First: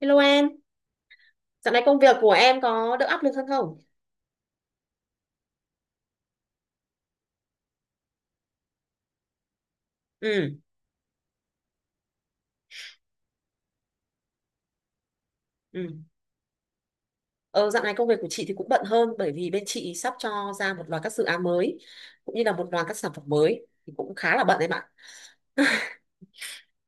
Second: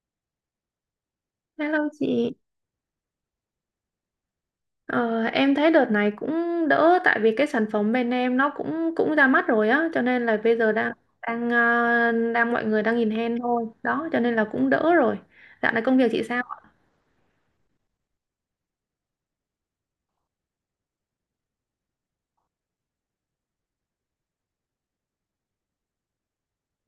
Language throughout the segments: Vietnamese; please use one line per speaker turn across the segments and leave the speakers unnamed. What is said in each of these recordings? Hello em, dạo này
Hello
công việc của
chị.
em có đỡ áp lực hơn không?
Ờ, em thấy đợt này cũng đỡ, tại vì cái sản phẩm bên em nó cũng cũng ra mắt rồi á, cho nên là
Ừ.
bây giờ đang đang ờ, đang mọi người đang nhìn hen thôi, đó, cho nên là cũng đỡ rồi. Dạo này
Ừ.
công việc chị sao?
Ờ, dạo này công việc của chị thì cũng bận hơn bởi vì bên chị sắp cho ra một loạt các dự án mới cũng như là một loạt các sản phẩm mới thì cũng khá là bận em ạ.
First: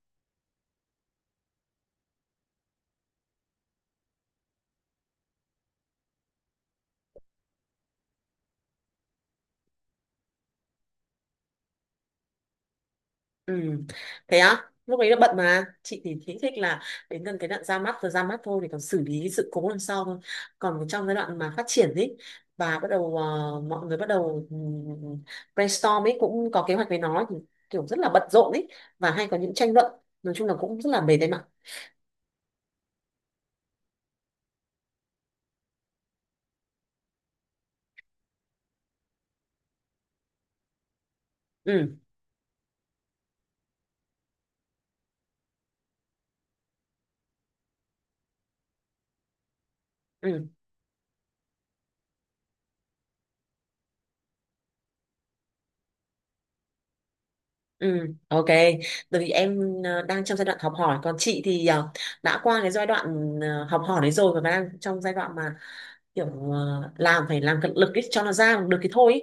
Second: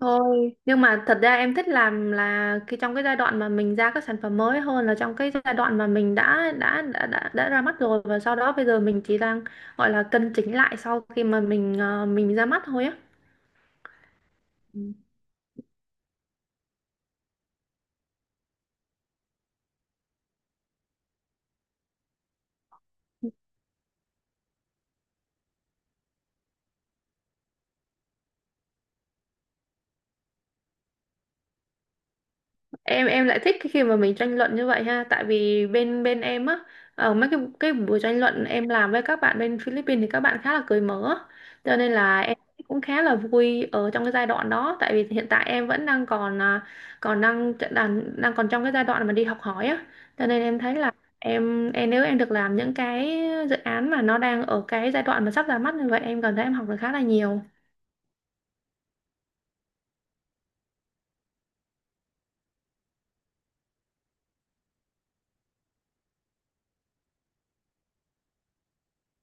Thôi, nhưng mà thật ra em thích làm là cái trong cái giai đoạn mà mình ra các sản phẩm mới hơn là trong cái giai đoạn mà mình đã ra mắt rồi và sau đó bây giờ mình chỉ đang gọi là cân chỉnh lại sau khi mà mình ra mắt thôi á.
Ừ. Thế á, lúc ấy là bận mà chị thì thích thích là đến gần cái đoạn ra mắt rồi ra mắt thôi thì còn xử lý sự cố lần sau thôi. Còn trong giai đoạn mà phát triển ấy và bắt đầu mọi người bắt đầu brainstorm ấy cũng có kế hoạch với nó thì kiểu rất là bận rộn ấy và hay có những tranh luận, nói chung là cũng rất là mệt đấy.
Em lại thích cái khi mà mình tranh luận như vậy ha, tại vì bên bên em á, ở mấy cái buổi tranh luận em làm với các bạn bên Philippines thì các bạn khá là cởi mở, cho nên
Ừ.
là em cũng khá là vui ở trong cái giai đoạn đó, tại vì hiện tại em vẫn đang còn à, còn đang đang đang còn trong cái giai đoạn mà đi học hỏi á, cho nên
Ừ.
em thấy là em nếu em được làm những cái dự án mà nó đang ở cái giai đoạn mà sắp ra mắt như vậy, em cảm thấy em học được khá là nhiều.
Ừ. Ok. Bởi vì em đang trong giai đoạn học hỏi, còn chị thì đã qua cái giai đoạn học hỏi đấy rồi và đang trong giai đoạn mà kiểu làm phải làm cật lực ý, cho nó ra được cái thôi ý.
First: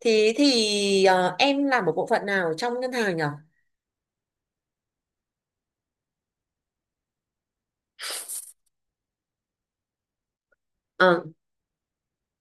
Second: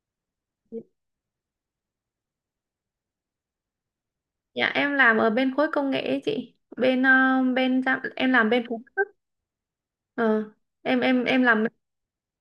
Em làm ở bộ phận nào trong ngân hàng nhỉ?
Dạ em làm ở bên khối công nghệ ấy chị. Bên ờ, bên giám- Em làm bên phụ cấp. Ờ, em
Ờ.
em em làm bên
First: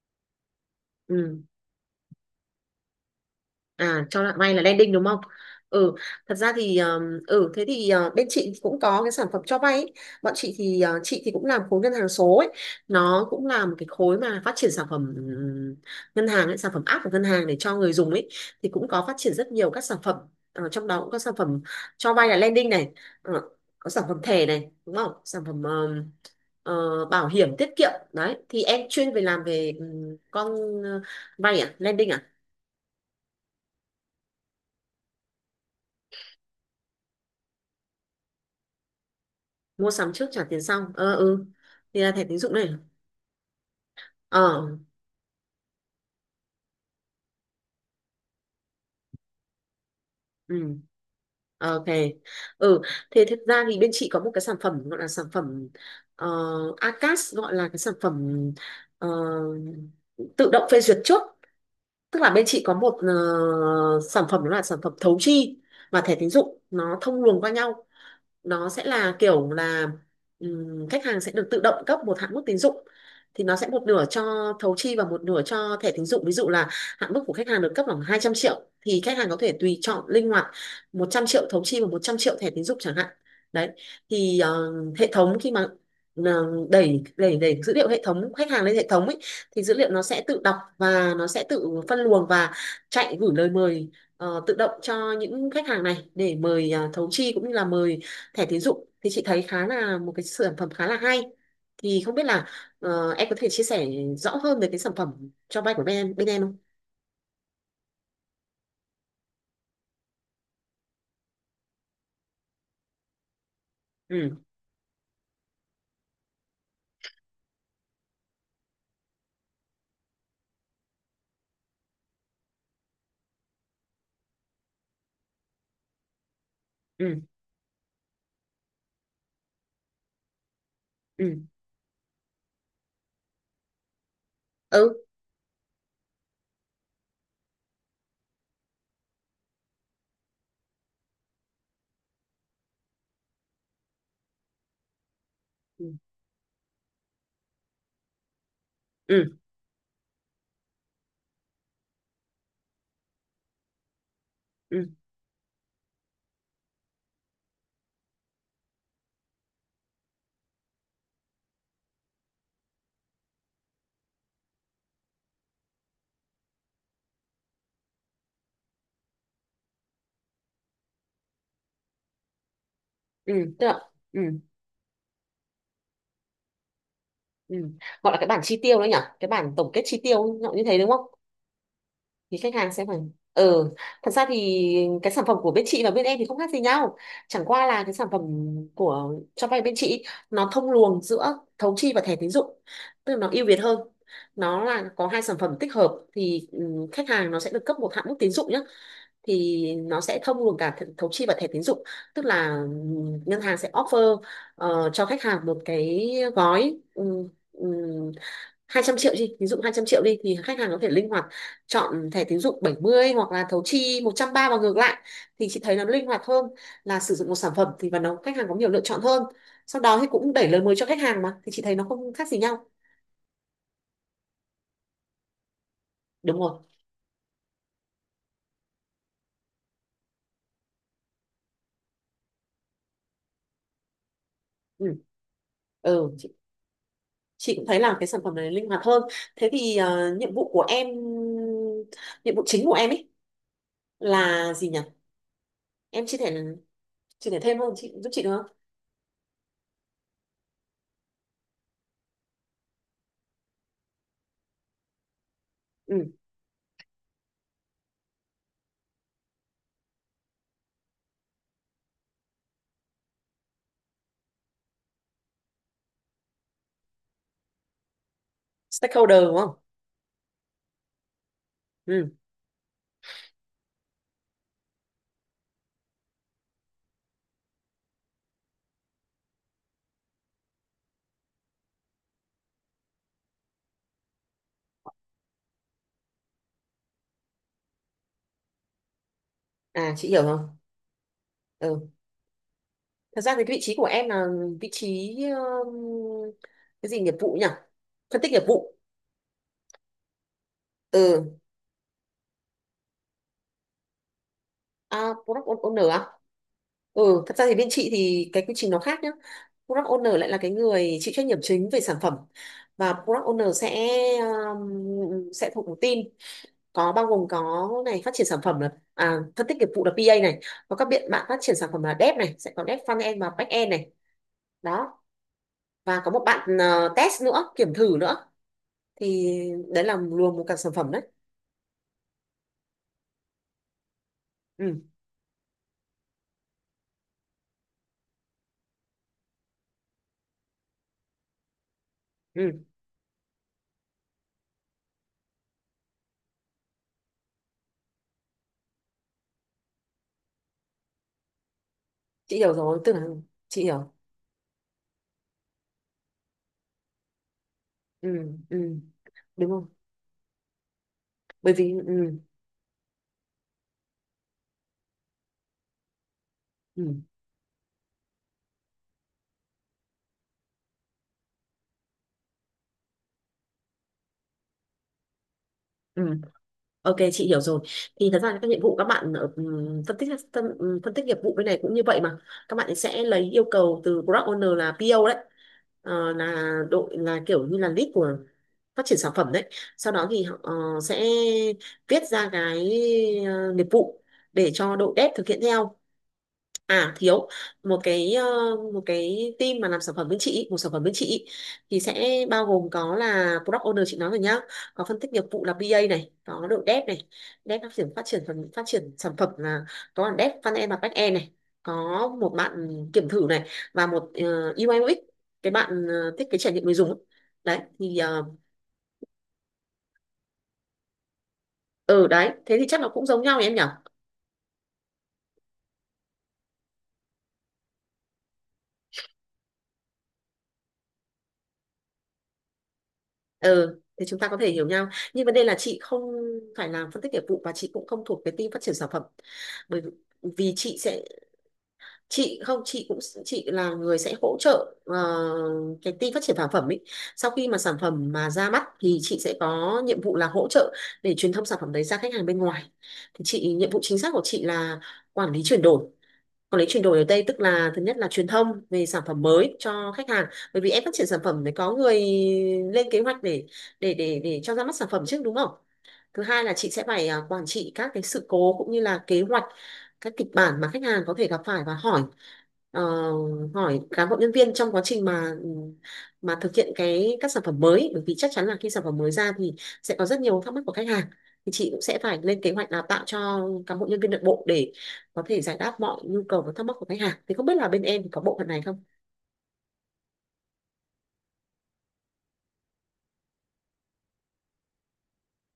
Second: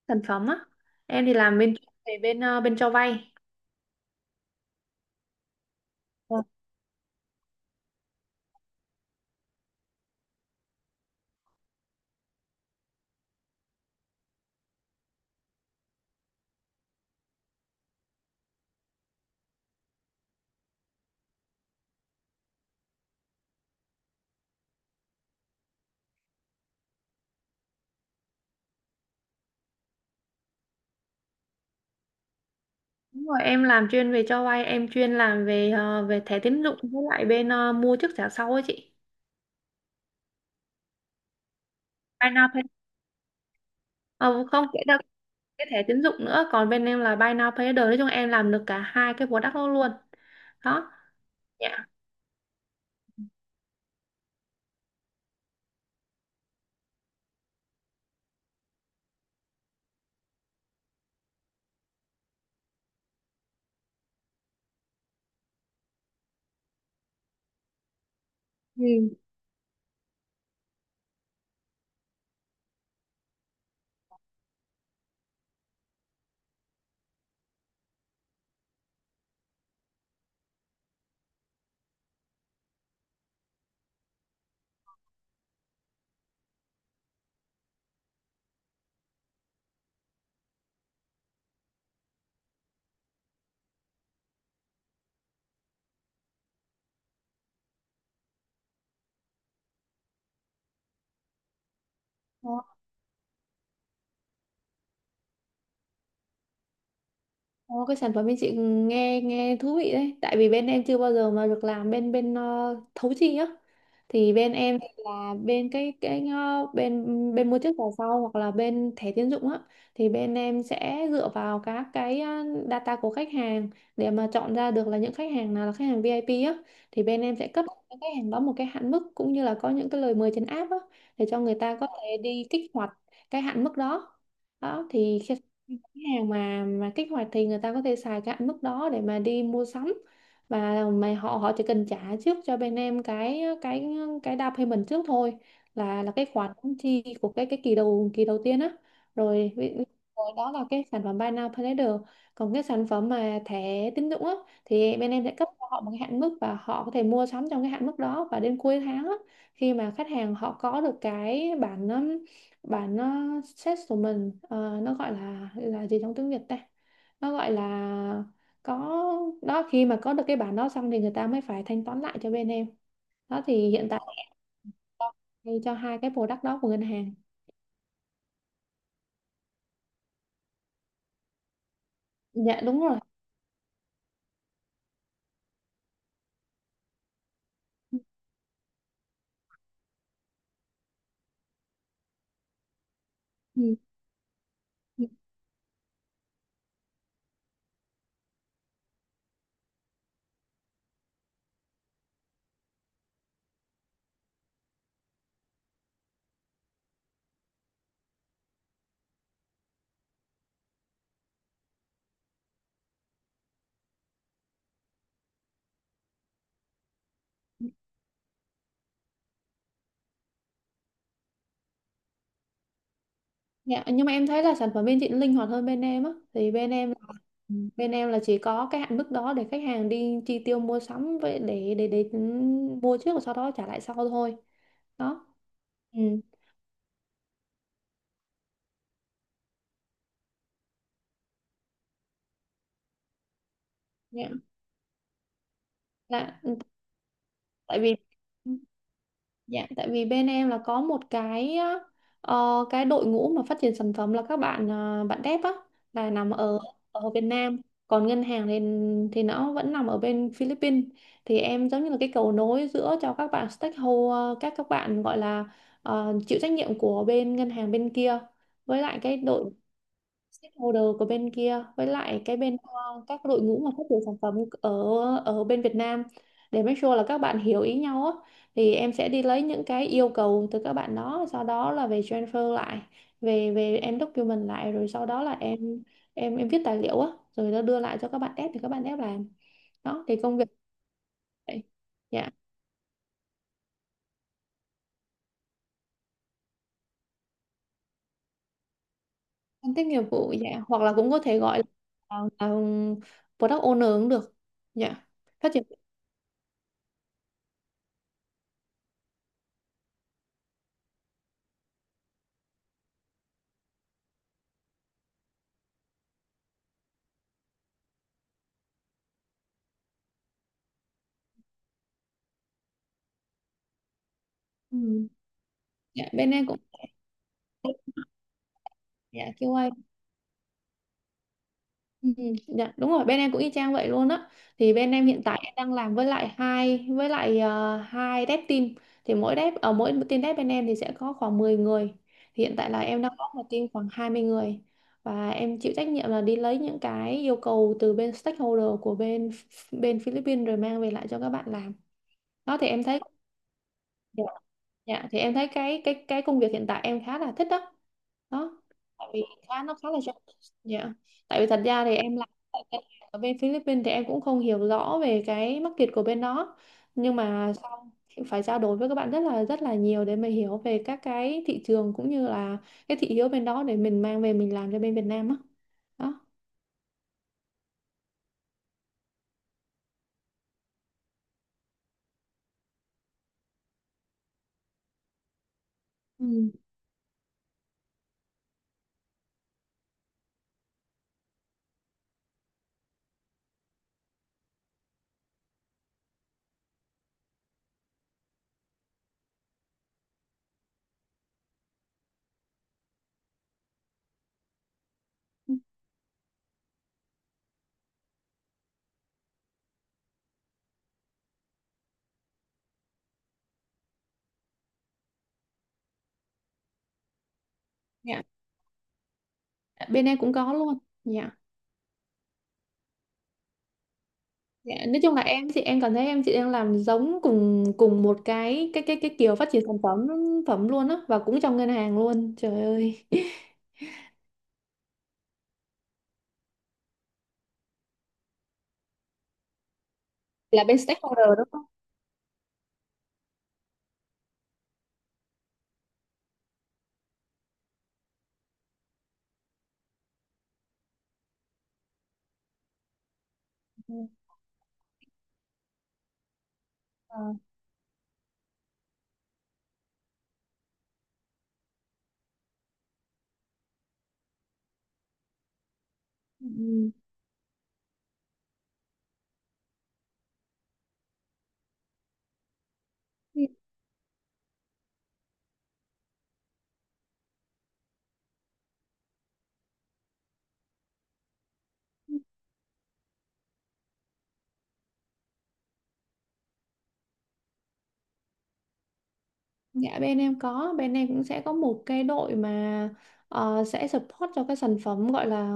sản phẩm á. Em thì
Ừ.
làm bên chuyên về bên cho vay.
À, cho bạn may là landing đúng không? Ừ, thật
Ờ,
ra thì ừ thế thì bên chị cũng có cái sản phẩm cho vay ấy. Bọn chị thì cũng làm khối ngân hàng số ấy. Nó cũng là một cái khối mà phát triển sản phẩm ngân hàng ấy, sản phẩm app của ngân hàng để cho người dùng ấy thì cũng có phát triển rất nhiều các sản phẩm. Ờ, trong đó cũng có sản phẩm cho vay là lending này, ờ, có sản phẩm thẻ này, đúng không? Sản phẩm bảo hiểm tiết kiệm đấy. Thì em chuyên về làm về con ờ, vay à, lending
đúng rồi, em làm chuyên về cho vay, em chuyên làm về về thẻ tín dụng với lại mua trước trả sau ấy chị.
mua sắm trước trả tiền sau. Ờ. Ừ. Thì là thẻ
Buy
tín
now
dụng
pay.
này.
Ờ, không
Ờ.
kể đâu cái thẻ tín dụng nữa, còn bên em là buy now pay later. Nói chung em làm được cả hai cái product đó luôn.
Ừ.
Đó.
Ờ, ok.
Dạ.
Ừ, thế thực ra thì bên chị có một cái sản phẩm gọi là sản phẩm ờ, ACAS, gọi là cái sản phẩm ờ, tự động phê duyệt trước, tức là bên chị có một sản phẩm đó là sản phẩm thấu chi và thẻ tín dụng nó thông luồng qua nhau, nó sẽ
Ừ.
là kiểu là khách hàng sẽ được tự động cấp một hạn mức tín dụng thì nó sẽ một nửa cho thấu chi và một nửa cho thẻ tín dụng, ví dụ là hạn mức của khách hàng được cấp khoảng 200 triệu thì khách hàng có thể tùy chọn linh hoạt 100 triệu thấu chi và 100 triệu thẻ tín dụng chẳng hạn. Đấy thì hệ thống khi mà ờ, đẩy đẩy đẩy dữ liệu hệ thống khách hàng lên hệ thống ấy thì dữ liệu nó sẽ tự đọc và nó sẽ tự phân luồng và chạy gửi lời mời tự động cho những khách hàng này để mời à, thấu chi cũng như là mời thẻ tín dụng, thì chị thấy khá là một cái sản phẩm khá là hay, thì không biết là em có thể chia sẻ rõ hơn về cái sản phẩm cho vay của bên em không?
Ồ, cái sản phẩm bên chị nghe nghe thú vị đấy, tại vì bên em chưa bao giờ mà được làm bên bên ờ, thấu chi á,
Ừ.
thì bên em thì là bên cái ờ, bên bên mua trước vào sau hoặc là bên thẻ tín dụng á, thì bên em sẽ dựa vào các cái data của khách hàng để mà chọn ra được là những khách hàng nào là khách hàng VIP á, thì
Ừ.
bên em sẽ cấp cho những khách hàng đó một cái hạn mức cũng như là có những cái lời mời trên app á, để
Ừ.
cho người ta có thể đi kích hoạt cái hạn mức đó. Đó
Ừ.
thì khi cái hàng mà kích hoạt thì người ta có thể xài cái hạn mức đó để mà đi mua sắm, và mà họ họ chỉ cần trả trước cho bên em cái down payment trước thôi,
Ừ.
là cái khoản chi của cái kỳ đầu, kỳ đầu tiên á.
Ừ.
Rồi, ví- ví- rồi đó là cái sản phẩm buy now pay later, còn cái sản phẩm mà thẻ tín dụng á
Ừ.
thì bên em sẽ cấp cho họ một cái hạn mức và họ có thể mua sắm trong cái hạn mức đó, và đến cuối tháng á, khi mà khách hàng họ có được cái bản bản set của mình, nó gọi là gì trong tiếng Việt ta, nó gọi là có, đó khi mà có được cái bản đó xong thì người ta mới phải thanh toán lại cho bên em.
Ừ.
Đó
Tức
thì
là.
hiện tại
Ừ.
cho hai cái product đó của ngân hàng.
Ừ. Gọi là cái bản chi tiêu đấy nhỉ, cái bản tổng kết chi tiêu nó như thế đúng không? Thì khách
Dạ
hàng
đúng
sẽ phải.
rồi.
Ừ. Thật ra thì cái sản phẩm của bên chị và bên em thì không khác gì nhau, chẳng qua là cái
Ừ,
sản phẩm của cho vay bên chị nó thông luồng giữa thấu chi và thẻ tín dụng tức là nó ưu việt
ừ,
hơn, nó là
ừ.
có hai sản phẩm tích hợp thì ừ, khách hàng nó sẽ được cấp một hạn mức tín dụng nhé. Thì nó sẽ thông luồng cả thấu chi và thẻ tín dụng, tức là ừ, ngân hàng sẽ offer cho khách hàng một cái gói 200 triệu đi, ví dụ 200 triệu đi thì khách hàng có thể linh hoạt chọn thẻ tín dụng 70 hoặc là thấu chi một trăm ba và ngược lại, thì chị thấy nó linh hoạt hơn là sử dụng một sản phẩm thì và nó khách hàng có nhiều lựa chọn hơn, sau đó thì cũng đẩy lời mới cho khách hàng mà, thì chị thấy nó không khác gì nhau.
Dạ, nhưng mà em thấy là sản phẩm bên chị nó linh hoạt hơn bên em á,
Đúng
thì
rồi.
bên em là ừ, bên em là chỉ có cái hạn mức đó để khách hàng đi chi tiêu mua sắm vậy, để ừ, mua trước và sau đó trả lại sau thôi.
Ừ.
Đó. Ừ.
Ừ chị cũng thấy là cái sản phẩm này linh hoạt hơn. Thế thì nhiệm vụ chính của em ấy
Dạ.
là gì nhỉ? Em
Dạ, ừ.
chia sẻ thêm không,
Tại
chị
vì
giúp chị được không?
dạ, tại vì bên em là có một cái cái đội ngũ mà phát triển sản phẩm là các bạn bạn dev á, là
Ừ.
nằm ở ở Việt Nam, còn ngân hàng thì nó vẫn nằm ở bên Philippines. Thì em giống như là cái cầu nối giữa cho các bạn stakeholder, các bạn gọi là chịu trách nhiệm của bên ngân hàng bên kia, với lại cái
Stakeholder đúng
đội
không?
stakeholder của bên kia, với
Ừ.
lại cái các đội ngũ mà phát triển sản phẩm ở ở bên Việt Nam, để make sure là các bạn hiểu ý nhau á. Thì em sẽ đi lấy những cái yêu cầu từ các bạn đó, sau đó là về transfer lại, về về em document lại, rồi sau đó là em viết tài liệu á, rồi nó đưa lại cho các bạn dev thì các bạn dev làm.
À
Đó
chị
thì
hiểu
công
rồi.
việc vậy.
Ừ.
Dạ,
Thật ra thì cái vị trí của em là vị trí um, cái gì nghiệp vụ nhỉ? Phân tích nghiệp vụ.
phân tích nghiệp vụ dạ, hoặc là cũng có
Ừ,
thể gọi là product owner cũng được dạ.
à,
Phát
product
triển.
owner à? Ừ, thật ra thì bên chị thì cái quy trình nó khác nhá. Product owner lại là cái người chịu trách nhiệm chính về sản phẩm và product owner sẽ thuộc một team có bao gồm có này phát triển sản phẩm là à, phân tích nghiệp vụ là PA này, có các bạn bạn phát triển sản phẩm là dev này, sẽ có dev front end và back end này. Đó,
Ừ.
và
Dạ
có một
bên em cũng.
bạn test nữa, kiểm thử nữa,
Dạ
thì
QA.
đấy là luồng một cả sản phẩm đấy.
Ừ, dạ, đúng rồi, bên em cũng y chang vậy luôn á. Thì
Ừ.
bên em hiện tại em đang làm với lại hai, với lại hai dev team. Thì mỗi dev ở mỗi team dev bên em thì sẽ có khoảng 10 người, thì hiện
Ừ
tại là em đang có một team khoảng 20 người, và em chịu trách nhiệm là đi lấy những cái yêu cầu từ bên stakeholder của bên bên Philippines rồi mang về lại cho các bạn làm.
chị hiểu
Đó thì
rồi,
em
tức
thấy.
là chị hiểu.
Dạ, thì em thấy cái công việc hiện tại em khá là thích đó.
Ừ.
Đó
Ừ.
tại vì
Đúng
khá,
không?
nó khá là rộng. Dạ, tại vì
Bởi
thật
vì
ra thì
ừ.
em làm tại ngân hàng ở bên Philippines thì em cũng không hiểu rõ về cái market của bên đó,
Ừ.
nhưng mà sau phải trao đổi với các bạn rất là nhiều để mình hiểu về các cái thị trường cũng như là cái thị hiếu bên đó để mình mang về mình làm cho bên Việt Nam á.
Ừ,
Đó.
ok chị hiểu rồi, thì thật ra các nhiệm vụ các bạn ở, phân tích nghiệp vụ bên này cũng như vậy mà, các bạn sẽ lấy yêu cầu từ product owner là PO đấy. Ờ,
Ừ.
là đội là kiểu như là lead của phát triển sản phẩm đấy, sau đó thì họ sẽ viết ra cái nghiệp vụ để cho đội dev thực hiện theo. À thiếu một cái một cái team mà làm sản phẩm bên chị ý, một sản phẩm bên chị ý, thì sẽ bao gồm có là product owner chị nói rồi nhá, có phân tích nghiệp vụ là BA này, có đội dev này, dev phát triển phần phát triển sản phẩm là có là dev front end và back end này, có một bạn kiểm thử này và một UI UX, cái bạn thiết kế trải nghiệm người dùng ấy. Đấy thì
Dạ, bên em cũng có luôn. Dạ.
ừ, đấy thế thì chắc là cũng giống nhau nhỉ em nhỉ.
Dạ, nói chung là em chị, em cảm thấy em chị đang làm giống cùng cùng một cái kiểu phát triển sản phẩm phẩm luôn á, và cũng trong ngân hàng luôn trời ơi
Ừ thì chúng ta có thể hiểu nhau, nhưng vấn đề là chị không phải làm phân tích nghiệp vụ và chị cũng không thuộc cái team phát triển sản phẩm, bởi vì
là
chị
bên
sẽ
stakeholder đúng không?
chị không chị cũng chị là người sẽ hỗ trợ cái team phát triển sản phẩm ấy, sau khi mà sản phẩm mà ra mắt thì chị sẽ có nhiệm vụ là hỗ trợ để truyền thông sản phẩm đấy ra khách hàng bên ngoài, thì chị nhiệm vụ
Ừ.
chính xác của chị là quản lý chuyển đổi, còn lấy chuyển đổi ở
Ờ.
đây tức là thứ nhất là truyền thông về sản phẩm mới cho khách hàng, bởi vì em phát triển sản phẩm phải có người lên kế hoạch để để cho ra mắt sản phẩm trước đúng không? Thứ hai là chị sẽ phải à, quản trị các cái sự cố cũng như là kế hoạch các kịch bản mà khách hàng có thể gặp phải và hỏi ờ, hỏi cán bộ nhân viên trong quá trình mà thực hiện cái các sản phẩm mới, bởi vì chắc chắn là khi sản phẩm mới ra thì sẽ có rất nhiều thắc mắc của khách hàng, thì chị cũng sẽ
Ừ.
phải lên kế hoạch đào tạo cho cán bộ nhân viên nội bộ để có thể giải đáp mọi nhu cầu và thắc mắc của khách hàng, thì không biết là bên em thì có bộ phận này không?
Dạ bên em có, bên em cũng sẽ có một cái đội mà sẽ support cho cái sản phẩm gọi là,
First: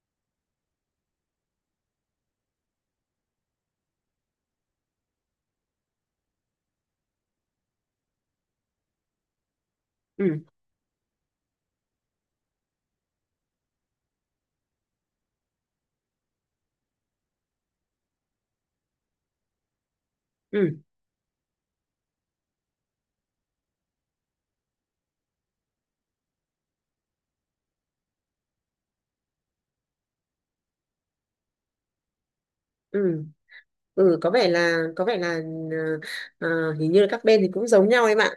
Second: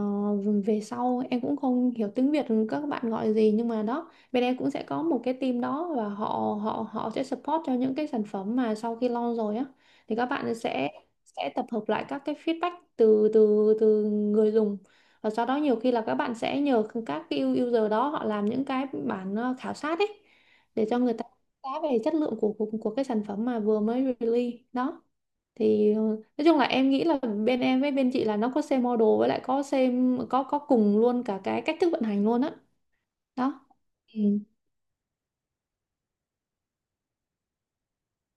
về sau em cũng không hiểu tiếng Việt các bạn gọi gì, nhưng mà đó bên em cũng sẽ có một cái team đó và họ họ họ sẽ support cho những cái sản phẩm mà sau khi launch rồi á. Thì các
Ừ.
bạn sẽ tập hợp lại các cái feedback từ từ từ người dùng, và sau đó nhiều khi là các bạn sẽ nhờ các cái user đó họ làm những cái bản khảo sát ấy,
Ừ.
để cho người ta giá về chất lượng của, của cái sản phẩm mà vừa mới release đó. Thì nói chung là em nghĩ là bên em với bên chị là nó có same model, với lại có same, có cùng luôn cả cái cách thức vận hành luôn á.
Ừ.
Đó.
Ừ.
Ừ,
Có vẻ là ờ, hình như là các bên thì cũng giống nhau em ạ.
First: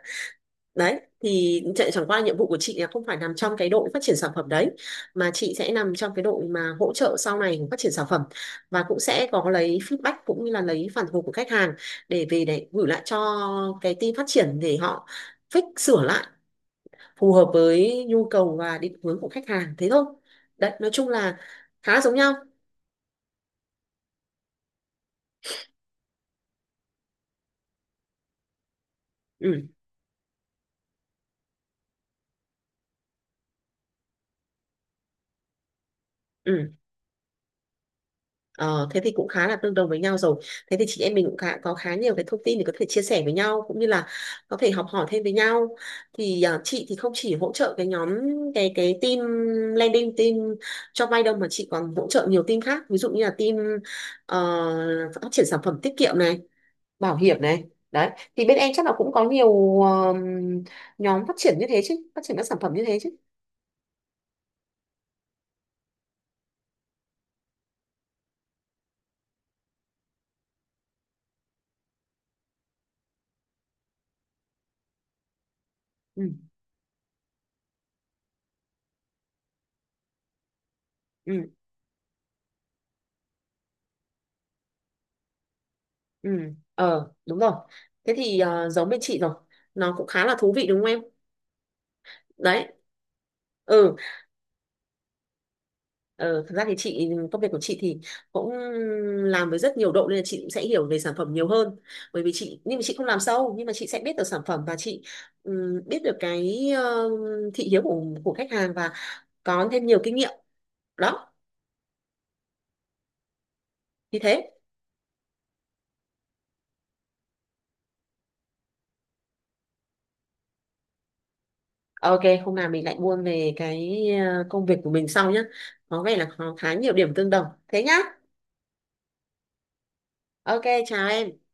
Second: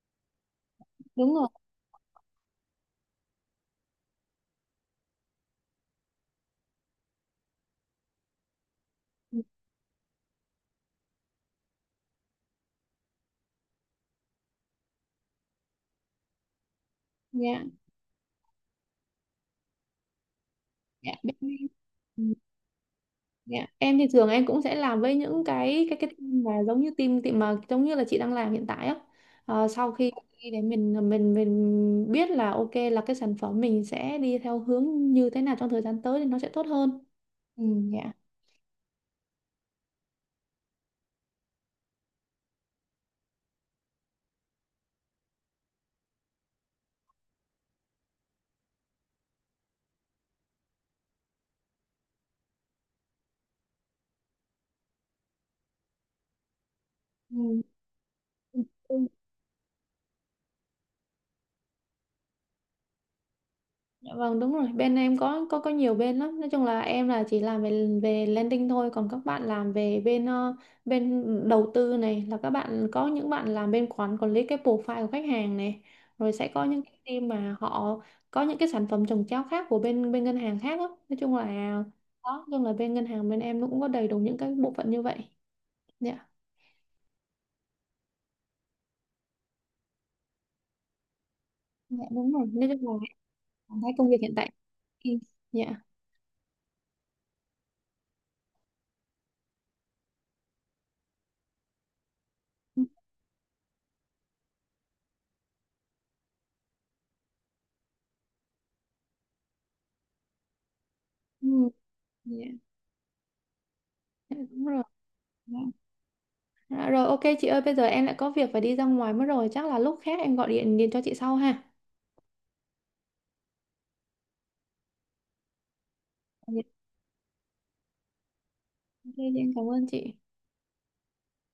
Đấy
đúng rồi.
thì chẳng qua nhiệm vụ của chị là không phải nằm trong cái đội phát triển sản phẩm đấy, mà chị sẽ nằm trong cái đội mà hỗ trợ sau này của phát triển sản phẩm và cũng sẽ có lấy feedback cũng như là lấy phản hồi của khách hàng để về để gửi lại cho cái team phát triển để họ fix sửa lại phù hợp
Dạ,
với nhu cầu và định hướng của khách hàng thế thôi. Đấy, nói chung
dạ, bên
là
em.
khá giống nhau.
Ừ, dạ. Em thì thường em cũng sẽ làm với những cái team mà giống như team team mà giống như là chị đang làm hiện tại á.
Ừ.
Ờ, sau khi khi để mình biết là ok là cái sản phẩm mình sẽ đi theo hướng như thế nào trong thời gian tới thì nó sẽ tốt
Ừ.
hơn. Ừ, dạ.
Ờ, thế thì cũng khá là tương đồng với nhau rồi, thế thì chị em mình cũng khá, có khá nhiều cái thông tin để có thể chia sẻ với nhau cũng như là có thể học hỏi thêm với nhau, thì à, chị thì không chỉ hỗ trợ cái nhóm cái team, landing team cho vay đâu, mà chị còn hỗ trợ nhiều team khác, ví dụ như là team ờ, phát triển sản phẩm tiết kiệm này, bảo
Ừ,
hiểm này, đấy thì bên
ừ,
em chắc là
ừ.
cũng có nhiều nhóm phát triển như thế chứ, phát triển các sản phẩm như thế chứ.
Dạ vâng đúng rồi, bên em có nhiều bên lắm, nói chung là em là chỉ làm về về landing thôi, còn các bạn làm về bên đầu tư này, là các bạn có những bạn làm bên quản quản lý cái profile của khách hàng này,
Ừ.
rồi sẽ có những cái team mà họ có những cái sản phẩm trồng chéo khác của bên bên ngân hàng khác đó. Nói
Ừ.
chung là đó, nói chung là bên ngân hàng bên em nó cũng có đầy đủ những cái bộ phận như vậy. Dạ.
Ừ. Ờ đúng rồi, thế thì giống bên chị rồi, nó cũng khá là thú vị đúng không em?
Dạ đúng rồi,
Đấy.
nói chung là em cảm thấy
Ừ.
công việc hiện tại. Ừ, dạ.
Ờ, thật ra thì chị công việc của chị thì cũng làm với rất nhiều độ nên là chị cũng sẽ hiểu về sản phẩm nhiều hơn, bởi vì chị nhưng mà
Ừ,
chị không làm sâu nhưng mà chị sẽ biết được sản phẩm và chị biết được cái thị hiếu của khách hàng và có thêm nhiều kinh nghiệm, đó
ừ, dạ.
như
Dạ,
thế.
đúng rồi. Dạ. Dạ rồi ok chị ơi, bây giờ em lại có việc phải đi ra ngoài mất rồi, chắc là lúc khác em gọi điện điện cho chị sau ha.
Ờ, ok, hôm nào mình lại buôn về cái công việc của mình sau nhé. Có vẻ là có
Dạ,
khá nhiều điểm tương đồng. Thế nhá.
ok, chị em cảm ơn chị.
Ok, chào em.